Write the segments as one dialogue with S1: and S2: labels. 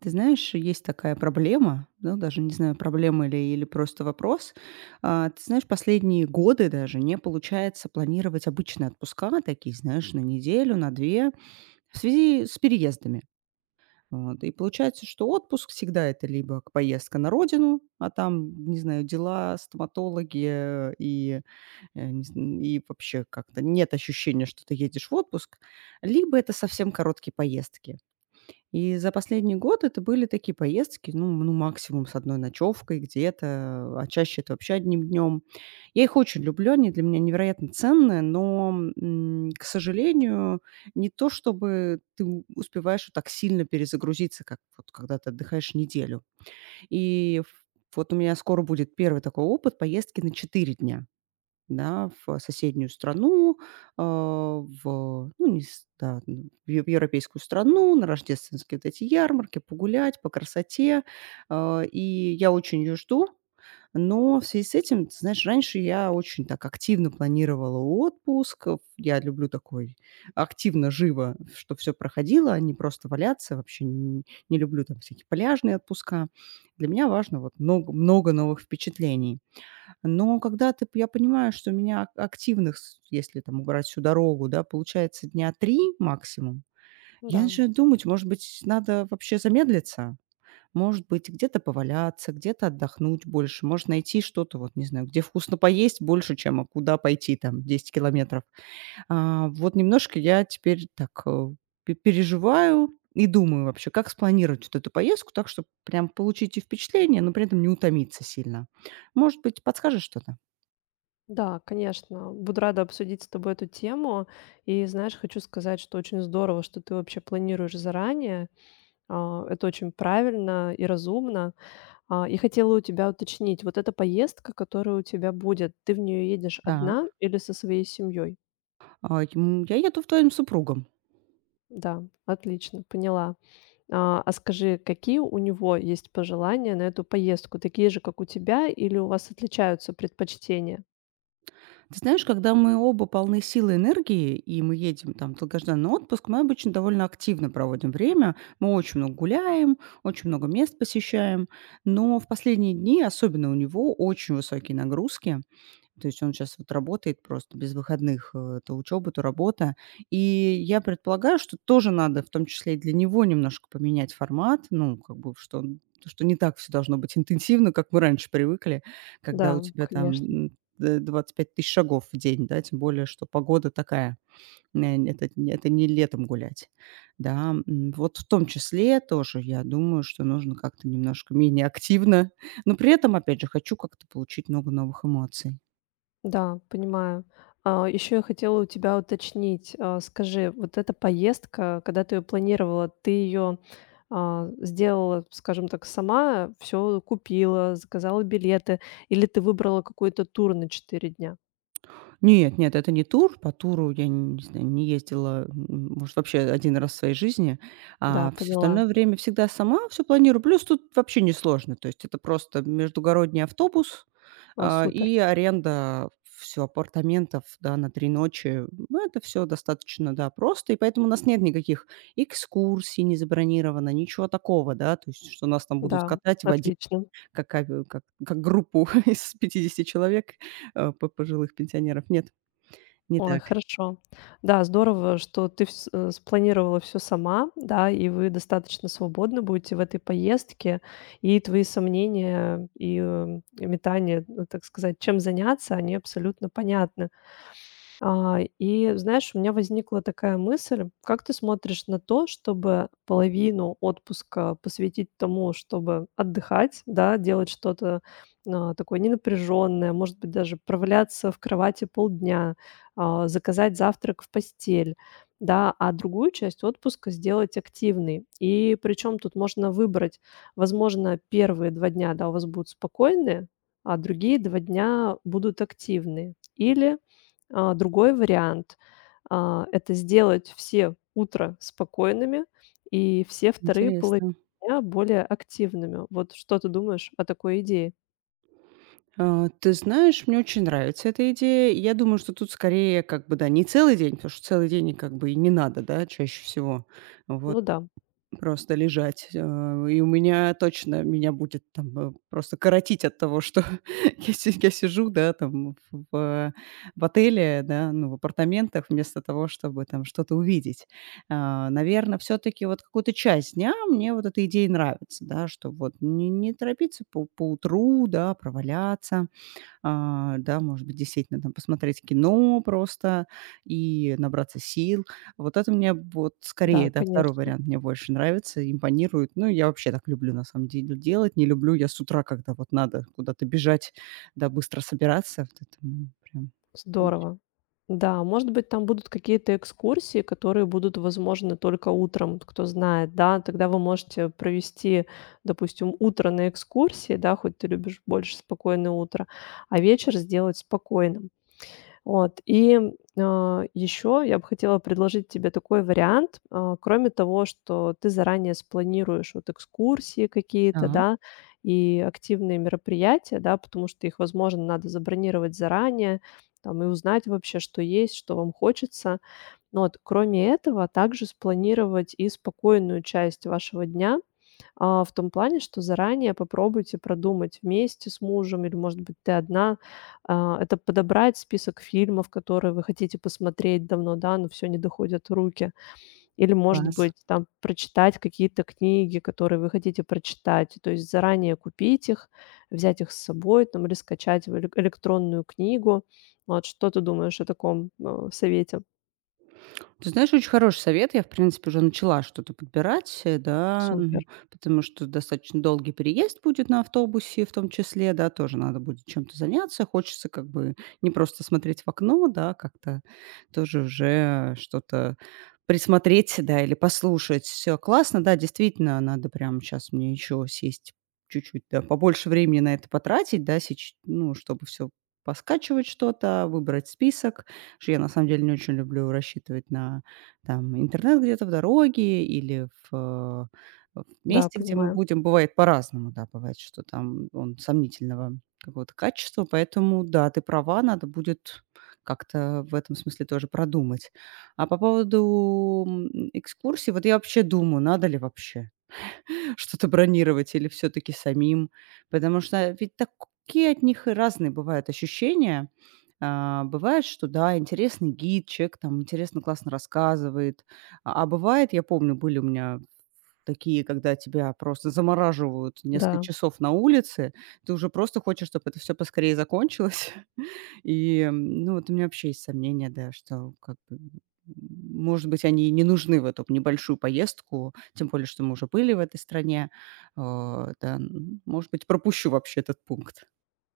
S1: Ты знаешь, есть такая проблема, ну, даже не знаю, проблема или просто вопрос. Ты знаешь, последние годы даже не получается планировать обычные отпуска, такие, знаешь, на неделю, на две, в связи с переездами. Вот, и получается, что отпуск всегда это либо поездка на родину, а там, не знаю, дела, стоматологи э, и, э, не зн- И вообще как-то нет ощущения, что ты едешь в отпуск, либо это совсем короткие поездки. И за последний год это были такие поездки, ну, максимум с одной ночевкой где-то, а чаще это вообще одним днем. Я их очень люблю, они для меня невероятно ценные, но, к сожалению, не то чтобы ты успеваешь вот так сильно перезагрузиться, как вот когда ты отдыхаешь неделю. И ф- вот у меня скоро будет первый такой опыт поездки на 4 дня, да, в соседнюю страну, а, в, ну, не с да, н в ев европейскую страну, на рождественские вот эти ярмарки, погулять по красоте. И я очень ее жду, но в связи с этим, ты знаешь, раньше я очень так активно планировала отпуск. Я люблю такой активно, живо, что все проходило, а не просто валяться. Вообще н не люблю там всякие пляжные отпуска. Для меня важно вот много много новых впечатлений. Но когда ты я понимаю, что у меня ак активных, с если там убрать всю дорогу, да, получается дня 3 максимум, я
S2: Да,
S1: начинаю думать, может быть, надо вообще замедлиться. Может быть, где-то поваляться, где-то отдохнуть больше. Может, найти что-то, вот не знаю, где вкусно поесть больше, чем куда пойти там 10 километров. Вот немножко я теперь так, э, пе переживаю и думаю вообще, как спланировать вот эту поездку так, чтобы прям получить и впечатление, но при этом не утомиться сильно. Может быть, подскажешь что-то?
S2: да, конечно. Буду рада обсудить с тобой эту тему. И знаешь, хочу сказать, что очень здорово, что ты вообще планируешь заранее. Это очень правильно и разумно. И хотела у тебя уточнить, вот эта поездка, которая у тебя будет, ты в нее едешь одна
S1: Так.
S2: или со своей семьей?
S1: Я еду в твоим супругом.
S2: Да, отлично, поняла. А скажи, какие у него есть пожелания на эту поездку? Такие же, как у тебя, или у вас отличаются предпочтения?
S1: Ты знаешь, когда мы оба полны силы и энергии, и мы едем там в долгожданный отпуск, мы обычно довольно активно проводим время. Мы очень много гуляем, очень много мест посещаем. Но в последние дни, особенно у него, очень высокие нагрузки. То есть он сейчас вот работает просто без выходных, то учёба, то работа. И я предполагаю, что тоже надо, в том числе и для него, немножко поменять формат. Ну, как бы, что не так все должно быть интенсивно, как мы раньше привыкли, когда
S2: Да,
S1: у тебя там,
S2: конечно.
S1: м, д 25 тысяч шагов в день, да. Тем более, что погода такая, н это не летом гулять, да. Вот в том числе тоже, я думаю, что нужно как-то немножко менее активно, но при этом, опять же, хочу как-то получить много новых эмоций.
S2: Да, понимаю. Еще я хотела у тебя уточнить. Скажи, вот эта поездка, когда ты ее планировала, ты ее сделала, скажем так, сама, все купила, заказала билеты, или ты выбрала какой-то тур на 4 дня?
S1: Нет, нет, это не тур. По туру я не знаю, не ездила, может, вообще один раз в своей жизни.
S2: Да,
S1: А все
S2: поняла.
S1: остальное время всегда сама все планирую. Плюс тут вообще несложно. То есть это просто междугородний автобус,
S2: А, супер.
S1: и аренда все апартаментов, да, на 3 ночи. Ну, это все достаточно, да, просто. И поэтому у нас нет никаких экскурсий не забронировано, ничего такого, да. То есть что нас там будут
S2: Да,
S1: катать, водить,
S2: отлично.
S1: как авиа как группу из 50 человек, э, п пожилых пенсионеров. Нет. Не
S2: Ой,
S1: так.
S2: хорошо. Да, здорово, что ты спланировала все сама, да, и вы достаточно свободно будете в этой поездке. И твои сомнения и метания, ну, так сказать, чем заняться, они абсолютно понятны. И знаешь, у меня возникла такая мысль: как ты смотришь на то, чтобы половину отпуска посвятить тому, чтобы отдыхать, да, делать что-то такое ненапряженное, может быть, даже проваляться в кровати полдня, заказать завтрак в постель, да, а другую часть отпуска сделать активной. И причем тут можно выбрать, возможно, первые 2 дня, да, у вас будут спокойные, а другие 2 дня будут активные. Или другой вариант, это сделать все утро спокойными и все вторые половины
S1: Интересно.
S2: дня более активными. Вот что ты думаешь о такой идее?
S1: Ты знаешь, мне очень нравится эта идея. Я думаю, что тут скорее как бы, да, не целый день, потому что целый день и как бы и не надо, да, чаще всего. Вот.
S2: Ну да,
S1: Просто лежать, и у меня точно меня будет там, просто коротить от того, что я сижу, да, там в в отеле, да, ну, в апартаментах, вместо того, чтобы там что-то увидеть. Наверное, все таки вот какую-то часть дня мне вот эта идея нравится, да, что вот не торопиться по утру, да, проваляться. Может быть, действительно там посмотреть кино просто и набраться сил. Вот это мне вот
S2: да,
S1: скорее, да, второй
S2: конечно.
S1: вариант мне больше нравится, импонирует. Ну, я вообще так люблю на самом деле делать. Не люблю я с утра, когда вот надо куда-то бежать, да, быстро собираться. Вот это, прям.
S2: Здорово. Да, может быть, там будут какие-то экскурсии, которые будут возможны только утром, вот кто знает, да. Тогда вы можете провести, допустим, утро на экскурсии, да, хоть ты любишь больше спокойное утро, а вечер сделать спокойным. Вот, и еще я бы хотела предложить тебе такой вариант. Кроме того, что ты заранее спланируешь вот экскурсии какие-то,
S1: Так,
S2: да, и активные мероприятия, да, потому что их, возможно, надо забронировать заранее, там, и узнать вообще, что есть, что вам хочется. Но вот кроме этого также спланировать и спокойную часть вашего дня. В том плане, что заранее попробуйте продумать вместе с мужем или, может быть, ты одна. Это подобрать список фильмов, которые вы хотите посмотреть давно, да, но все не доходят руки. Или, может
S1: класс.
S2: быть, там прочитать какие-то книги, которые вы хотите прочитать. То есть заранее купить их, взять их с собой там или скачать в электронную книгу. Вот что ты думаешь о таком совете?
S1: Ты знаешь, очень хороший совет. Я, в принципе, уже начала что-то подбирать, да,
S2: Супер.
S1: потому что достаточно долгий переезд будет на автобусе в том числе, да, тоже надо будет чем-то заняться. Хочется как бы не просто смотреть в окно, да, как-то тоже уже что-то присмотреть, да, или послушать. Все классно, да, действительно, надо прямо сейчас мне еще сесть чуть-чуть, да, побольше времени на это потратить, да, ну, чтобы все поскачивать что-то, выбрать список, что я на самом деле не очень люблю рассчитывать на интернет где-то в дороге или в, в
S2: Да,
S1: месте, где мы
S2: понимаю.
S1: будем. Бывает по-разному, да, бывает, что там он сомнительного какого-то качества. Поэтому, да, ты права, надо будет как-то в этом смысле тоже продумать. А по поводу экскурсий, вот я вообще думаю, надо ли вообще что-то бронировать или все таки самим. Потому что ведь такие от них и разные бывают ощущения. Бывает, что да, интересный гид, человек там интересно, классно рассказывает. А бывает, я помню, были у меня такие, когда тебя просто замораживают несколько
S2: Да.
S1: часов на улице, ты уже просто хочешь, чтобы это все поскорее закончилось. Ну, вот у меня вообще есть сомнения, да, что как бы, может быть, они и не нужны в эту небольшую поездку. Тем более, что мы уже были в этой стране. Может быть, пропущу вообще этот пункт.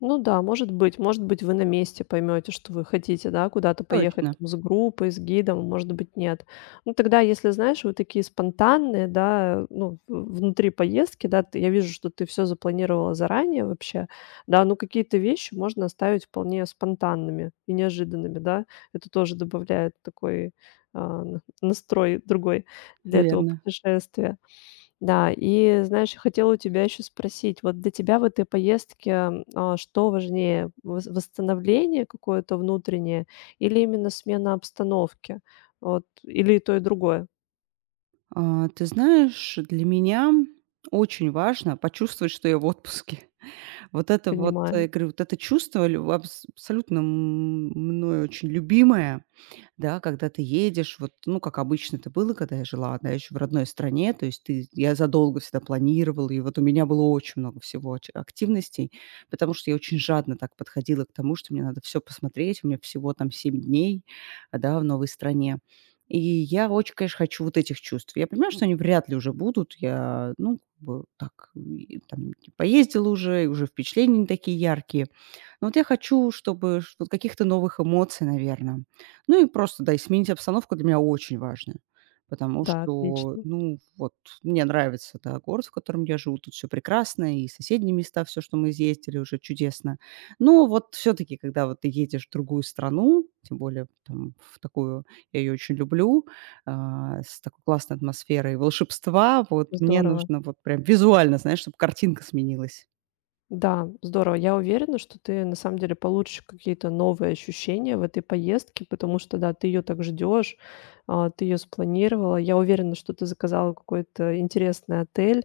S2: Ну да, может быть. Может быть, вы на месте поймете, что вы хотите, да, куда-то поехать
S1: Точно,
S2: там с группой, с гидом, может быть, нет. Ну, тогда, если, знаешь, вы такие спонтанные, да, ну, в внутри поездки, да, ты я вижу, что ты все запланировала заранее вообще, да, ну, какие-то вещи можно оставить вполне спонтанными и неожиданными, да. Это тоже добавляет такой на настрой другой для этого
S1: верно.
S2: путешествия. Да, и знаешь, я хотела у тебя еще спросить, вот для тебя в этой поездке, что важнее, восстановление какое-то внутреннее или именно смена обстановки? Вот, или и то, и другое?
S1: Ты знаешь, для меня очень важно почувствовать, что я в отпуске. Вот это вот,
S2: Понимаю.
S1: я говорю, вот это чувство лю абс абсолютно мною очень любимое. Да, когда ты едешь, вот, ну, как обычно это было, когда я жила одна еще в родной стране, то есть ты я задолго всегда планировала, и вот у меня было очень много всего ач активностей, потому что я очень жадно так подходила к тому, что мне надо все посмотреть, у меня всего там 7 дней, да, в новой стране. И я очень, конечно, хочу вот этих чувств. Я понимаю, что они вряд ли уже будут. Я, ну, как бы так, и там поездила уже, и уже впечатления не такие яркие. Но вот я хочу, чтобы ш вот каких-то новых эмоций, наверное. Ну и просто, да, и сменить обстановку для меня очень важно, потому
S2: Да,
S1: что,
S2: отлично.
S1: ну вот, мне нравится, да, город, в котором я живу, тут все прекрасно, и соседние места, все, что мы изъездили, уже чудесно. Но вот все таки когда вот ты едешь в другую страну, тем более там в такую, я ее очень люблю, с такой классной атмосферой волшебства, вот мне
S2: Здорово.
S1: нужно вот прям визуально, знаешь, чтобы картинка сменилась.
S2: Да, здорово. Я уверена, что ты на самом деле получишь какие-то новые ощущения в этой поездке, потому что, да, ты ее так ждешь, ты ее спланировала. Я уверена, что ты заказала какой-то интересный отель.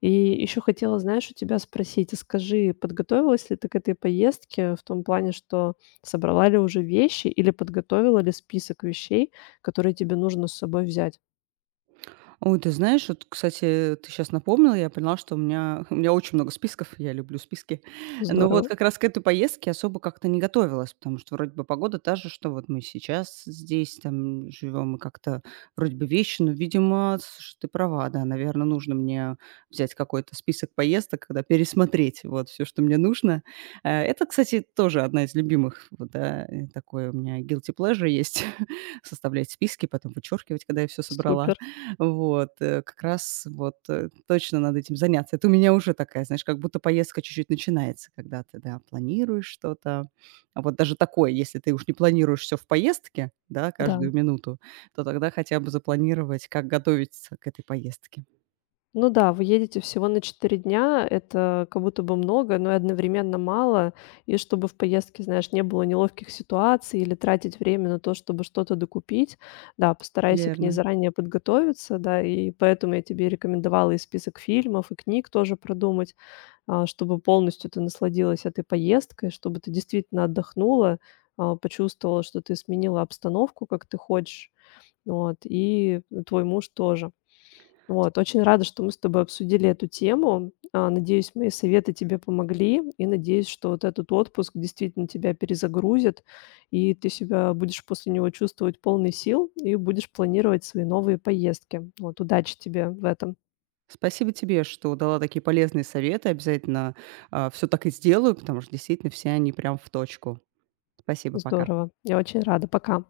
S2: И еще хотела, знаешь, у тебя спросить, а скажи, подготовилась ли ты к этой поездке в том плане, что собрала ли уже вещи или подготовила ли список вещей, которые тебе нужно с собой взять?
S1: Ой, ты знаешь, вот, кстати, ты сейчас напомнила, я поняла, что у меня у меня очень много списков, я люблю списки. Но вот
S2: Здорово,
S1: как раз к этой поездке особо как-то не готовилась, потому что вроде бы погода та же, что вот мы сейчас здесь там живем, и как-то вроде бы вещи, но, видимо, слушай, ты права, да, наверное, нужно мне взять какой-то список поездок, когда пересмотреть вот все, что мне нужно. Это, кстати, тоже одна из любимых, вот, да, такое у меня guilty pleasure составлять списки, потом вычеркивать, когда я все собрала.
S2: супер,
S1: Вот, как раз вот, точно надо этим заняться. Это у меня уже такая, знаешь, как будто поездка чуть-чуть начинается, когда ты, да, планируешь что-то. А вот даже такое, если ты уж не планируешь все в поездке, да,
S2: да.
S1: каждую минуту, то тогда хотя бы запланировать, как готовиться к этой поездке.
S2: Ну да, вы едете всего на 4 дня, это как будто бы много, но и одновременно мало. И чтобы в поездке, знаешь, не было неловких ситуаций или тратить время на то, чтобы что-то докупить, да, постарайся к ней
S1: Верно.
S2: заранее подготовиться, да, и поэтому я тебе рекомендовала и список фильмов, и книг тоже продумать, чтобы полностью ты насладилась этой поездкой, чтобы ты действительно отдохнула, почувствовала, что ты сменила обстановку, как ты хочешь, вот, и твой муж тоже. Вот, очень рада, что мы с тобой обсудили эту тему. Надеюсь, мои советы тебе помогли, и надеюсь, что вот этот отпуск действительно тебя перезагрузит, и ты себя будешь после него чувствовать полной сил и будешь планировать свои новые поездки. Вот, удачи тебе в этом.
S1: Спасибо тебе, что дала такие полезные советы. Обязательно, все так и сделаю, потому что действительно все они прям в точку. Спасибо, пока.
S2: Здорово. Я очень рада. Пока.